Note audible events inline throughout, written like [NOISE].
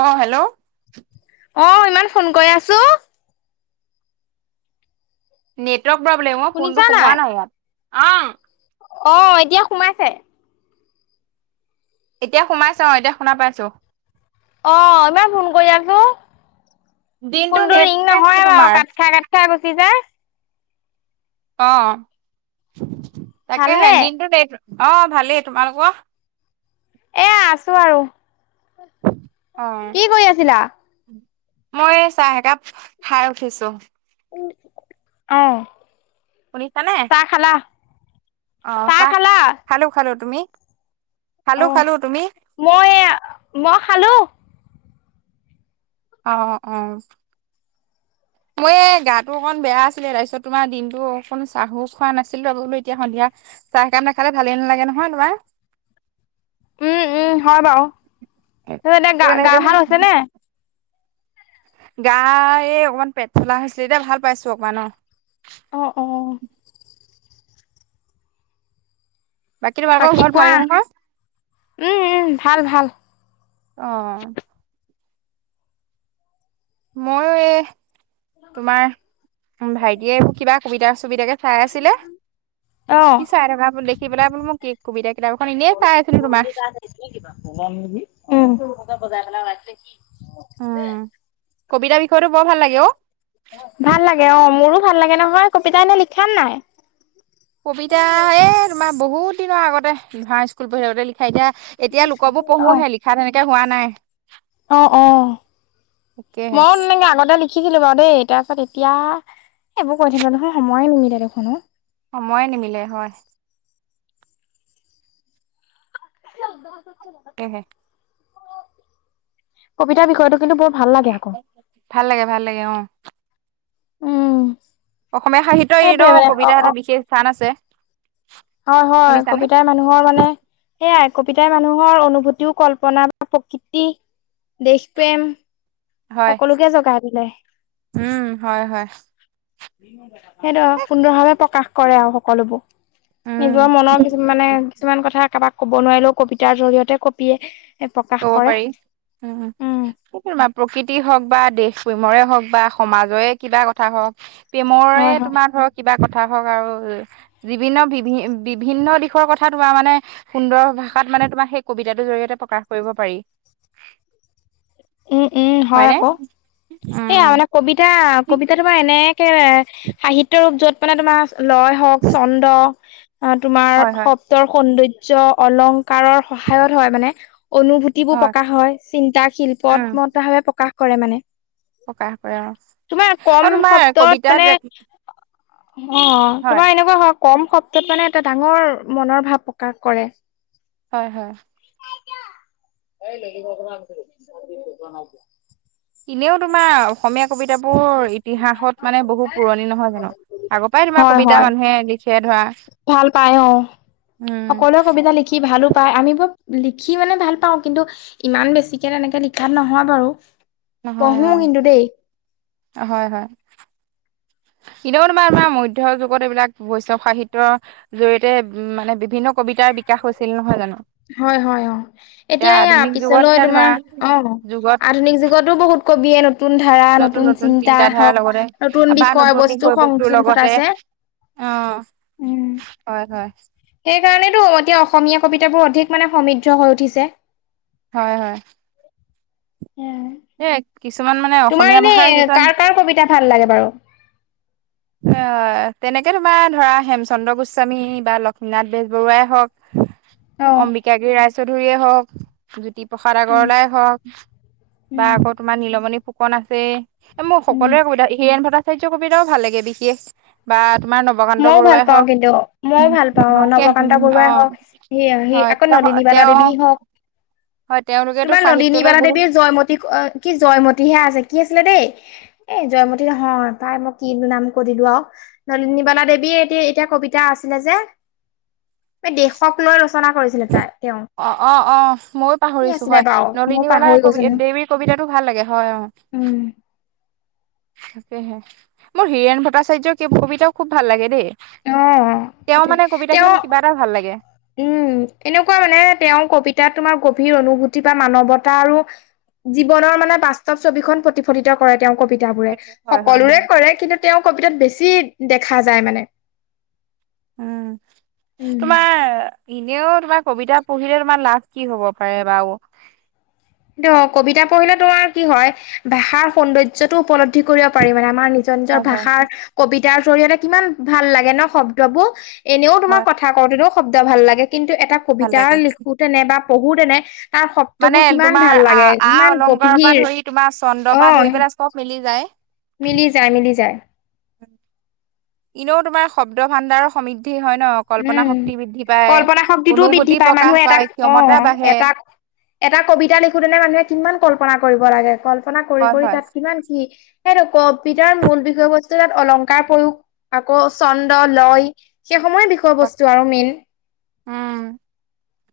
অ' hello? অঁ ইমান phone কৰি আছোঁ? নেটৱৰ্ক প্ৰব্লেম অ' ফোনটো সোমোৱা নাই ইয়াত অ'। অ' এতিয়া সোমাইছে। এতিয়া সোমাইছ অ' এতিয়া শুনা পাইছো। অ' ইমান ফোন কৰি আছো দিনটো ফোনটো ৰিং নেটৱৰ্কে নহয় নাই আৰু তোমাৰ কাট খাই কাট ই গুচি যায়। অ' তাকেহে ভালনে দিনটো দে অ' ভালেই, তোমালোকৰ? আছোঁ আৰু। অ' কি কৰি আছিলা মই চাহ একাপ খাই উঠিছোঁ। অহ' শুনিছানে চাহ খালা, চাহ খালা। খালোঁ খালোঁ, তুমি? অ খালোঁ খালোঁ, তুমি? মই এইয়া মই খালোঁ। অ' অ' মই এই গাটো অকণ বেয়া আছিলে। তাৰপিছত তোমাৰ দিনতো অকণ চাহ খোৱা নাছিলোঁ আৰু বোলো এতিয়া সন্ধিয়া চাহ কাপ নাখালে ভালে নালাগে নহয় তোমাৰ। উম, উম, হয় বাৰু তাৰপিছত ত এতিয়া গাওঁ গাওঁ খন আছে নে নাই? গা এই অকনমান পেট চলা হৈছিলে, এতিয়া ভাল পাইছোঁ অকণমান অ'। অ' অ' বাকী তোমালোকৰ ঘৰত ভাল নহয় উম উম ভাল ভাল অ' মইয়ো এ। তোমাৰ ভাইটিয়েৰ কিবা সুবিধা চুবিধাকে চাই আছিলে। অ কি চাই থকা দেখি পেলাই বো মই কেক কবিতা কিতাপ এনেই চাই আছিলোঁ তোমাৰ। কিবা নেকি উম, বজাৰ ফালে ওলাইছে নেকি? কবিতাৰ বিষয়তো বৰ ভাল লাগে অ' ভাল লাগে অ' মোৰো ভাল লাগে নহয়, কবিতা এনে লিখা নাই? কবিতা এ তোমাৰ বহুত দিনৰ আগতে স্কুল পঢ়ি আগতে লিখা এতিয়া এতিয়া লোকৰবোৰ অ পঢ়োহে লিখা তেনেকে হোৱা নাই। অ' অহ' তাকেহে মই মানে আগতে লিখিছিলোঁ বাৰু দেই তাৰ পাছত এতিয়া এইবোৰ কৰি থাকিবলৈ নহয় সময়ে নিমিলে দেখোনো। সময়ে নিমিলে হয়। [UNINTELLIGIBLE] এহেত কবিতাৰ বিষয়টো কিন্তু বৰ ভাল লাগে আকৌ ভাল লাগে ভাল লাগে অ'। উম। অসমীয়া সাহিত্যৰ এইটো সেইটোৱে মানে অ কবিতা এটা বিশেষ স্থান আছে। অ' হয় শুনিছানে? কবিতাৰ। মানুহৰ মানে সেই আই কবিতাই মানুহৰ অনুভূতিও কল্পনা বা প্ৰকৃতি দেশপ্ৰেম। হয় সকলোকে জগাই দিলে। উম, হয় হয় সেইটো সুন্দৰ ভাৱে প্ৰকাশ কৰে আৰু সকলোবোৰ। উম। নিজৰ মনৰ কিছু মানে কিছুমান কথা কাৰোবাক ক'ব নোৱাৰিলেও কবিতাৰ জৰিয়তে কবিয়ে। প্ৰকাশ ক'ব কৰে পাৰি উম, উম। বা প্ৰকৃতি হওঁক বা দেশ প্ৰেমৰে হওঁক বা সমাজৰে কিবা কথা হওঁক। প্ৰেমৰে হয় হয় তোমাৰ ধৰক কিবা কথা হওঁক আৰু বিভিন্ন বিভি বিভিন্ন দিশৰ কথা তোমাৰ মানে সুন্দৰ ভাষাত মানে তোমাৰ সেই কবিতাটোৰ জৰিয়তে প্ৰকাশ কৰিব পাৰি। উম, উম, হয় হয়নে আকৌ সেইয়া উম মানে কবিত এতিয়া কবিতা তোমাৰ এনেকে সাহিত্য ৰূপ য'ত মানে তোমাৰ। লয় হওঁক চন্দ তোমাৰ হয় হয় শব্দৰ সৌন্দৰ্য অলং কাৰৰ সহায়ত হয় মানে অনুভূতিবোৰ প্ৰকাশ হয় চিন্তা শিল্পত উম ভাৱে প্ৰকাশ কৰে মানে প্ৰকাশ কৰে আৰু তোমাৰ কম আৰু তোমাৰ শব্দত কবিতাত মানে অ' হয় তোমাৰ এনেকুৱা হওঁক। কম শব্দত মানে এটা ডাঙৰ মনৰ ভাৱ প্ৰকাশ কৰে। হয়, হয়। [UNINTELLIGIBLE] এনেও তোমাৰ অসমীয়া কবিতাবোৰ ইতিহাসত মানে বহু পুৰণি নহয় জানো? আগৰপৰাই তোমাৰ হয় কবিতা হয় মানুহে লিখে ধৰা। ভাল পাই অ'। উম সকলোৱে কবিতা লিখি ভালো পায়, আমিবো লিখি মানে ভাল পাওঁ কিন্তু ইমান বেছিকে তেনেকে লিখাত নহয় বাৰু। নহয় পঢ়ো কিন্তু দেই অ'। হয় হয়। ইনেও তোমাৰ মা মধ্য যুগত এইবিলাক বৈষ্ণৱ সাহিত্যৰ জৰিয়তে উ, মানে বিভিন্ন কবিতাৰ বিকাশ হৈছিল নহয় জানো? হয় হয় অ'। এতিয়া এয়া আধুনিক যুগত পিছলৈ এতিয়া ধৰা তোমাৰ অ' যুগত আধুনিক যুগতো বহুত কবিয়ে নোত নতুন ধাৰা, নতুন চিন্তা হওক, নতুন বা বিষয় বস্তু বিষয়বস্তুৰ সংযোজন লগতে ঘটাইছে। অ' উম হয় হয়। সেইকাৰণেতো এতিয়া অসমীয়া কবিতাবোৰ অধিক মানে সমৃদ্ধ হৈ উঠিছে। হয় হয়। এ, কিছুমান মানে তোমাৰ অসমীয়া এনে ভাষাৰ কিছুমান কাৰ কাৰ কবিতা ভাল লাগে বাৰু? এ, তেনেকে তোমাৰ ধৰা হেমচন্দ্ৰ গোস্বামী বা লক্ষ্মীনাথ বেজবৰুৱাই হওক [INAUDIBLE] অম্বিকাগিৰি ৰাইচৌধুৰীয়ে হওক জ্যোতিপ্ৰসাদ উম আগৰৱালাই হওক বা উম আকৌ তোমাৰ নীলমণি ফুকন আছে। এ, মোৰ উম সকলোৰে কবিতা, হীৰেণ ভট্টাচাৰ্যৰ কবিতাও ভাল লাগে বিশেষ বা তোমাৰ ন মইও ভাল পাও কিন্তু মইও ভাল পাওঁ, নৱকান্ত বৰুৱাই হওক অ সি হয় তেওঁ নলিনীবালা তেওঁ দেৱী হওক, হয় তেওঁলোকেতো তোমাৰ সাহিত্যলৈ নলিনীবালা বহুত দেৱীৰ জয়মতী কি জয়মতীহে আছে, কি আছিলে দেই এ, জয়মতী নহয়, পাই মই কি নাম কৈ দিলোঁ আৰু নলীনিবালাক দেৱীয়ে এতিয়া এতিয়া কবিতা আছিলে যে দেশক লৈ ৰচনা কৰিছিলে তাই তেওঁ। অ', অ', অ' ময়ো কি পাহৰিছো আছিলে হয়, বাৰু ময়ো নলিনীৱালাৰ পাহৰি ক গৈছো নহয় দেৱীৰ কবিতাটো ভাল লাগে হয় অ'। উম। তাকেহে। মোৰ হীৰেণ ভট্টাচাৰ্যৰ কবিতাও খুব ভাল লাগে দেই। অ তেওঁ সেইটোৱে মানে তেওঁ কবিতাখিনি মোক কিবা এটা ভাল লাগে। উম, এনেকুৱা মানে তেওঁৰ কবিতা, তোমাৰ গভীৰ অনুভূতি বা মানৱতা আৰু জীৱনৰ মানে বাস্তৱ ছবিখন প্ৰতিফলিত কৰে তেওঁৰ কবিতাবোৰে, হয় হয় সকলোৰে হয় কৰে কিন্তু তেওঁৰ কবিতাত বেছি দেখা যায় মানে। উম, উম, তোমাৰ এনেও তোমাৰ কবিতা পঢ়িলে তোমাৰ লাভ কি হব পাৰে বাৰু? কিন্ত কবিতা পঢ়িলে তোমাৰ কি হয়, ভাষাৰ সৌন্দৰ্যটো উপলব্ধি দি কৰিব পাৰি মানে আমাৰ নিজৰ নিজৰ হয় হয় ভাষাৰ কবিতাৰ জৰিয়তে কিমান ভাল লাগে ন' শব্দবোৰ? এনেও তোমাৰ হয় কথা কথা কওঁতেতো শব্দ ভাল লাগে কিন্তু এটা ভাল কবিতা লাগে লিখোতেনে বা পঢ়োতেনে তাৰ মানে শব্দবোৰ ইমান তোমাৰ ভাল আ লাগে আ ইমান অলংকাৰৰ পৰা গভীৰ। ধৰি তোমাৰ চন্দ্ৰৰ পৰা অ' ধৰি পেলাই চব মিলি যায় মিলি যায়। টাইমিলি যায়। এনেও তোমাৰ শব্দ ভাণ্ডাৰৰ সমৃদ্ধি হয় ন'। কল্পনা উম। শক্তি বৃদ্ধি পায়, কল্পনা শক্তিটোও বৃদ্ধি অনুভূতি পায় মানুহে প্ৰকাশ এটা পায়, অ ক্ষমতা বাঢ়ে। এটা এটা কবিতা লিখোতেনে মানুহে কিমান কল্পনা কৰিব লাগে, কল্পনা কৰি হয় কৰি হয় তাত কিমান কি সেইটো, কবিতাৰ মূল বিষয়বস্তু তাত অলংকাৰ প্ৰয়োগ আকৌ চন্দ লয়। সেইসমূই বিষয় বস্তু আৰু মেইন। উম,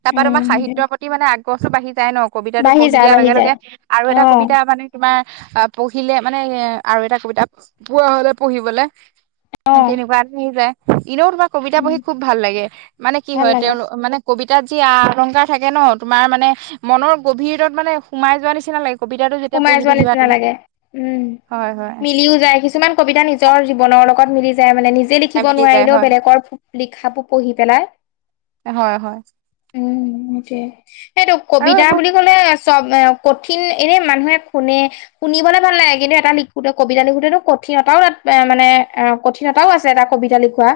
তাৰপা তোমাৰ উম সেইটোৱে সাহিত্যৰ প্ৰতি মানে আগ্ৰহটো বাঢ়ি যায় ন'। কবিতাটো বাঢ়ি পঢ়ি যায় দিয়াৰ বাঢ়ি লগে যায় লগে আৰু এটা অ কবিতা মানে তোমাৰ আ, পঢ়িলে মানে এ, আৰু এটা কবিতা পোৱা হ'লে পঢ়িবলে অ তেনেকুৱা আৰু আহি যায়, এনেও তুমাৰ কবিতা পঢ়ি উম খুব ভাল লাগে, মানে কি ভাল হয় লাগে তেওঁলোক মানে কবিতাত যি আ-অলংকাৰ থাকে নহ, তোমাৰ মানে মনৰ গভীৰত মানে সোমাই যোৱা নিচিনা লাগে। কবিতাটো যেতিয়া সোমাই পঢ়ি যোৱা থাকিবা নিচিনা তুমি লাগে, উম হয় হয় মিলিও যায়। কিছুমান কবিতা নিচনা নিজৰ জীৱনৰ লগত মিলি যায়, মানে নিজ লিখিব মিলি যায় নোৱাৰিলেও, হয় বেলেগৰ লিখাবোৰ পঢ়ি পেলাই হয় হয় উম, সেইটোয়ে এইটো আৰু কবিতা এইবোৰ বুলি ক'লে চব কঠিন এনে মানুহে শুনে শুনিবলৈ ভাল লাগে, কিন্তু এটা লিখোতে কবিতা লিখোতেটো কঠিন এটাও তাত এ মানে কঠিনতাও আছে এটা কবিতা লিখোৱা,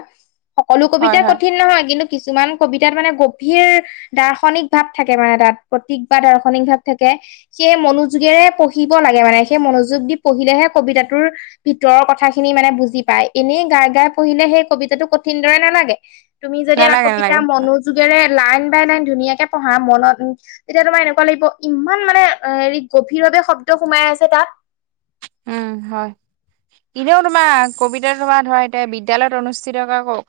সকলো হয় কবিতাই হয় কঠিন নহয় কিন্তু কিছুমান কবিতাত মানে গভীৰ দাৰ্শনিক ভাৱ থাকে মানে তাত, প্ৰতিক বা দাৰ্শনিক ভাৱ থাকে সেই মনো যোগেৰে পঢ়িব লাগে, মানে সেই মনোযোগ দি পঢ়িলেহে কবিতাটোৰ ভিতৰৰ কথা খিনি মানে বুজি পায়, এনেই গাই গাই পঢ়িলে সেই কবিতাটো কঠিন দৰে নালাগে। তুমি যদি এটা নালাগে কবিতা নালাগে মনোযোগেৰে লাইন বাই লাইন ধুনীয়াকে পঢ়া, মনত উ তেতিয়া তোমাৰ এনেকুৱা লাগিব, ইমান মানে হেৰি গভীৰভাৱে শব্দ সোমাই আছে তাত। উম, হয়। এনেও তোমাৰ কবিতা তোমাৰ ধৰা, এতিয়া বিদ্যয়ালয়ত অনুষ্ঠিত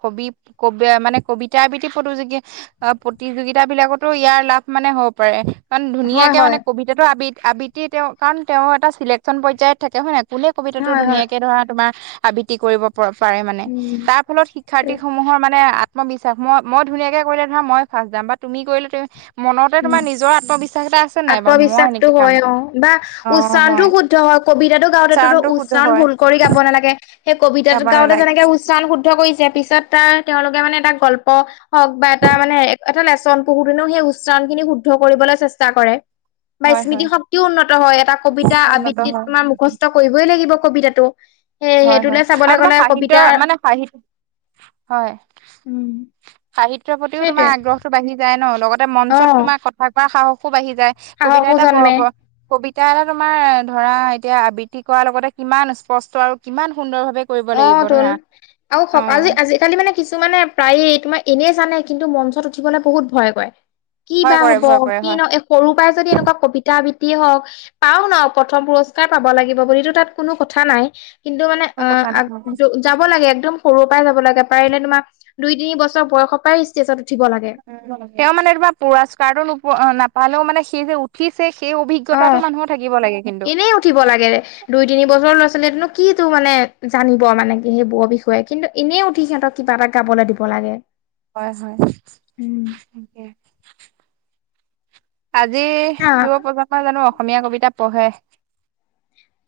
কবি কবি মানে কবিতা আবৃতি প্ৰতিযোগী অ', প্ৰতিযোগিতা বিলাকতো ইয়াৰ লাভ মানে হ'ব পাৰে। কাৰণ হয় ধুনীয়াকে হয় মানে কবিতাটো আব-আবৃতি তেওঁ, কাৰণ তেওঁৰ এটা চিলেকশ্যন পৰ্যায়ত থাকে হয় নহ। কোনে কবিতাটো হয় হয় ধুনীয়াকে ধৰা, তোমাৰ আবৃত্তি কৰিব। পাৰে মানে, উম তাৰ ফলত শিক্ষাৰ্থী সমূহৰ মানে আত্মবিশ্বাস, মই মই ধুনীয়াকে কৰিলে ধৰা মই ফাৰ্ষ্ট যাম বা তুমি কৰিলে মনতে উম তোমাৰ নিজৰ আত্মবিশ্বাস এটা আছে নাই, বা মই আত্মবিশ্বাসটো এনেকে কাম হয় অ বা অ' উচ্চাৰণটো হয়। শুদ্ধ হয়, কবিতাটো গাওঁতেটো উচ্চাৰণটো শুদ্ধ উচ্চাৰণ হয় ভুল কৰি গাব নালাগে, সেই কবিতা গাব গাওঁতে নালাগে যেনেকে উচ্চাৰণ শুদ্ধ কৰিছে, পিছত তাৰ তেওঁলোকে মানে এটা গল্প হওক বা এটা মানে এটা লেচন বহুদিনেও সেই উচ্চাৰণ খিনি শুদ্ধ কৰিবলৈ চেষ্টা কৰে। বা হয় স্মৃতি হয় শক্তিও উন্নত হয়, এটা কবিতা উন্নত আবৃত্তিত হয় তোমাৰ মুখস্থ কৰিবই লাগিব কবিতাটো। সেই হয়, সেইটোলে হয়, চাবলৈ আৰু তোমাৰ গ'লে সাহিত্য কবিতাৰ মানে সাহিত হয় উম সাহিত্যৰ প্ৰতিও তোমাৰ সেইটোৱে আগ্ৰহটো বাঢ়ি যায় নহ, লগতে অ মঞ্চত তোমাৰ কথা কোৱা সাহসো বাঢ়ি যায়। কবিতা সাহসো এটা জন্মে প কবিতা এটা তোমাৰ ধৰা, এতিয়া আবৃত্তি কৰাৰ লগতে কিমান স্পষ্ট আৰু কিমান সুন্দৰ ভাৱে কৰিব লাগিব অ', তুন ধৰা আৰু অ সকালি আজি আজি কালি মানে কিছুমানে প্ৰায়ে এনেই জানে, কিন্তু মঞ্চত উঠিবলৈ বহুত ভয় কৰে। কি ভয় বা কৰে হ'ব, ভয় কৰে কি হয় ন সৰু পৰাই যদি এনেকুৱা কবিতা আবৃত্তি হওঁক পাও নাও, প্ৰথম পুৰস্কাৰ পাব লাগিব বুলিটো তাত কোনো কথা নাই। কিন্তু মানে কোনো কথা নাই অ', যাব লাগে একদম সৰুৰ পৰাই যাব লাগে, পাৰিলে তোমাক দুই তিনি বছৰ বয়সৰ পৰাই ষ্টেজত উঠিব লাগে। তেওঁ মানে তোমাৰ পুৰস্কাৰটো নপ-নাপালেও মানে সেই যে উঠিছে, সেই অ অভিজ্ঞতাটো মানুহৰ থাকিব লাগে কিন্তু। এনেই উঠিব লাগে। দুই তিনি বছৰ ল'ৰা-ছোৱালীনো কি তো মানে জানিব মানে, কি সেইবোৰৰ বিষয়ে কিন্তু এনেই উঠি সিহঁতক কিবা এটা গাবলৈ দিব লাগে। হয়, উম হয়। আজি আহ যুৱ প্ৰজন্মই জানো অসমীয়া কবিতা পঢ়ে?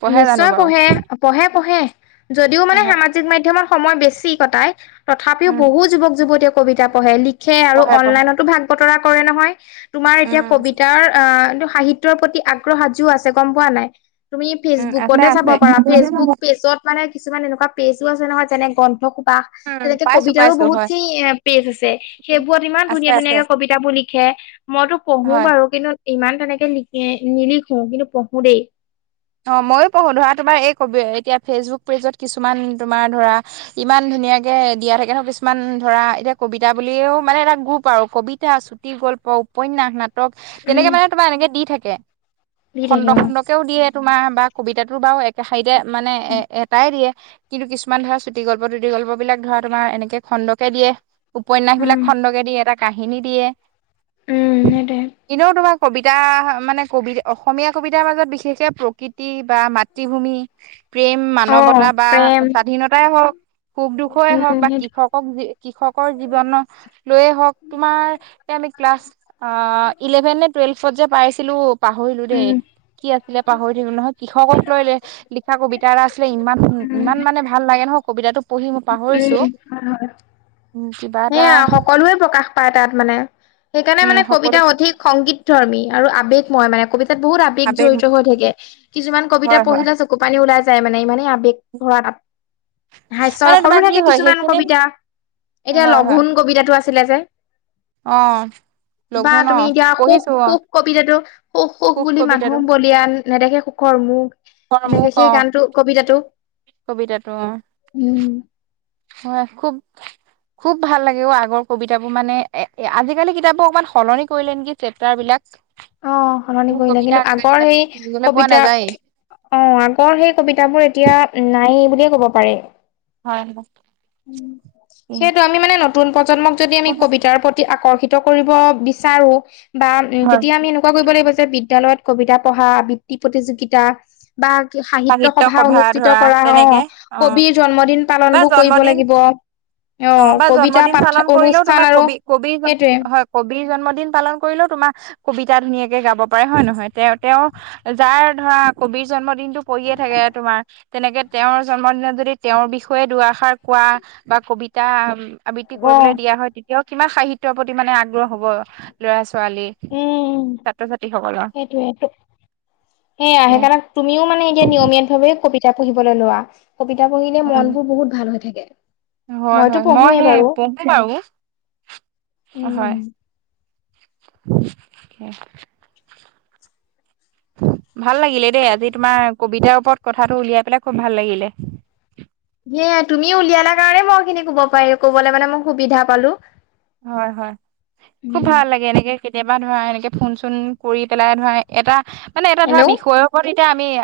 পঢ়ে জানো নিশ্চয় বাৰু? পঢ়ে, পঢ়ে-পঢ়ে যদিও মানে হয়। সামা মাধ্যমত সময় বেছি কটাই, তথাপিও উম, বহু যুৱক যুৱতীয়ে কবিতা পঢ়ে লি লিখে আৰু পঢ়ে পঢ়ে। অনলাইনতো ভাগ বতৰা কৰে নহয়, তোমাৰ উম, এতিয়া কবিতাৰ আহ সাহিত সাহিত্যৰ প্ৰতি আগ্ৰহ সাজু আছে গম পোৱা নাই, তুমি উম, আছে ফেচবুকতে চাব আছে। পাৰা ফেচবুক পেজত মানে কিছুমান এনেকুৱা পেজো আছে নহয়, যেনে [UNINTELLIGIBLE] কোবা। উম, তেনেকে পাইছো কবিতাৰো পাইছো হয়। বহুতখিনি এ পেজ আছে। সেইবোৰত ইমান আছে ধুনীয়া আছে ধুনীয়াকে কবিতাবোৰ লিখে, মইতো পঢ়ো হয়। বাৰু। কিন্তু ইমান তেনেকে লিখি নিলিখো কিন্তু পঢ়ো দেই। অ' মইয়ো পঢ়ো, ধৰা তোমাৰ এই কবি এতিয়া ফেচবুক পেজত কিছুমান তোমাৰ ধৰা ইমান ধুনীয়াকে দিয়া থাকে ন, কিছুমান ধৰা এতিয়া কবিতা বুলিও মানে এটা গ্ৰুপ আৰু কবিতা আছো গল্প, উপন্যাস, নাট তেনেকে উম মানে তোমাৰ এনেকে দি থাকে, দি খণ্ড থাকে অ খণ্ডকেও' দিয়ে। তোমাৰ বা কবিতা বাৰু একে শাৰীতে মানে এ উম এটাই দিয়ে। কিন্তু কিছুমান ধৰা চুটি গল্প টুটি গল্প বিলাক ধৰা তোমাৰ এনেকে খণ্ডকে দিয়ে। উপন্যাসবিলাক খণ্ডকে দি এটা কাহিনী দিয়ে। উম সেইটোৱে। এনেও তোমাৰ কবিতা মানে কবিত অসমীয়া কবিতাৰ মাজত বিশেষকে প্ৰকৃতি বা মাতৃভূমি প্ৰেম অ মানৱতা বা প্ৰেম স্বাধীনতাই হওঁক সুখ দুখেই উম হওঁক বা সেইটো কৃষক কৃষকৰ জীৱনক লৈয়ে হওঁক তোমাৰ এ আমি ক্লাছ অ' ইলেভেন নে টুৱেল্ভ যে পাইছিলো পাহৰিলো দেই উম কি আছিলে। পাহৰি থাকিলো নহয়, কৃষকক লৈলে লিখা কবিতা এটা আছিলে ইমান উম উম ইমান মানে ভাল লাগে নহয়, কবিতাটো পঢ়ি মই হয়, পাহৰিছোঁ। হয়। সেয়া সকলোৱে প্ৰকাশ পায় তাত মানে, সেইকাৰণে উম মানে সকলো কবিতা অধিক সংগীত ধৰ্মী আৰু আৱেগময় মানে, কবিতাত বহুত আৱেগ বেগ আবেগ জৰিত হৈ থাকে, কিছুমান কবিতা হয় হয় পঢ়িলে চক কুপানী ওলাই যায় মানে ইমানেই আৱেগ ভৰা তাত, মানে তোমাৰ হাস্যৰসৰো কি থাকে হয় কিছুমান সেইখিনি কবিতা। এতিয়া হয় হয় লঘোণ কবিতাটো আছিলে যে অ বা লঘু ন তুমি এতিয়া সুখ পঢ়িছো অ সুখ কবিতাটো সুখ সুখ বুলি মানুহ বলিয়ান নেদেখে সুখৰ মুখ এনেকে মোক অ সেই গানটো কবিতাটো কবিতাটো অ'। উম'। হয়। খুব খুব ভাল লাগে অ' আগৰ কবিতাবোৰ, মানে এ আজিকালি কিতাপ বোৰ অকমান সলনি কৰিলে নেকি? চেপ্টাৰবিলাক। অ', সলনি কৰিলে, কিন্তু আগৰ সেই পঢ়িবলৈ পোৱা কবিতা নাযায়েই অ', আগৰ সেই কবিতা বোৰ এতিয়া নাই বুলিয়ে ক'ব পাৰে। হয়। সেইটো আমি মানে নতুন প্ৰজন্মক যদি আমি কবিতাৰ প্ৰতি আকৰ্ষিত কৰিব বিচাৰো বা উম হয় তেতিয়া আমি এনেকুৱা কৰিব লাগিব, যে বিদ্যয়ালয়ত কবিতা পঢ়া আবৃত্তি প্ৰতিযোগিতা বা সাহিত্য সভা অনুষ্ঠিত কৰা অ' কবিৰ জন্মদিন বা পালনবোৰ জন্মদিন অ' [UNINTELLIGIBLE] অ', বা কবিতা জন্মদিন পাঠ পালন কৰিলেও অনুষ্ঠান তোমাৰ আৰু কবি কবি সেইটোৱে। হয়। কবিৰ জন্মদিন পালন কৰিলেও তোমাৰ কবিতা ধুনীয়াকে গাব পাৰে হয় নহয়? তেওঁ তেওঁ যাৰ ধৰা কবিৰ জন্মদিনতটো পৰিয়ে থাকে তোমাৰ তেনেকে তেওঁৰ জন্মদিনত যদি তেওঁৰ বিষয়ে দুআষাৰ কোৱা বা কবিতা আবৃত্তি কৰিবলৈ অ'। দিয়া হয়। তেতিয়াও কিমান সাহিত্যৰ প্ৰতি মানে আগ্ৰহ হ'ব ল'ৰা ছোৱালীৰ। উম সেইটোৱেটো, সেই আহে কাৰণে তুমিও মানে এতিয়া নিয়মীয়াত ভাৱে কবিতা পঢ়িবলৈ লোৱা। কবিতা পঢ়িলে মনবোৰ বহুত ভাল হৈ থাকে, হয় হয় মইতো মই পঢ়োৱেই সেই বাৰু। পঢ়ো বাৰু উম। হয়। ভাল লাগিলে দেই আজি তোমাৰ কবিতাৰ ওপৰত কথাটো উলিয়াই পেলাই খুব ভাল লাগিলে। এ তুমি উলিয়ালা কাৰণে মইখিনি কব পাৰি কবলৈ মানে মই সুবিধা পালো। হয় হয়, খুব উম, ভাল লাগে, এনেকে কেতিয়াবা ধৰা, এনেকে ফোন চোন কৰি পেলাই ধৰা এটা, মানে এটা ধৰা হেল্ল'। বিষয়ৰ ওপৰত এতিয়া আমি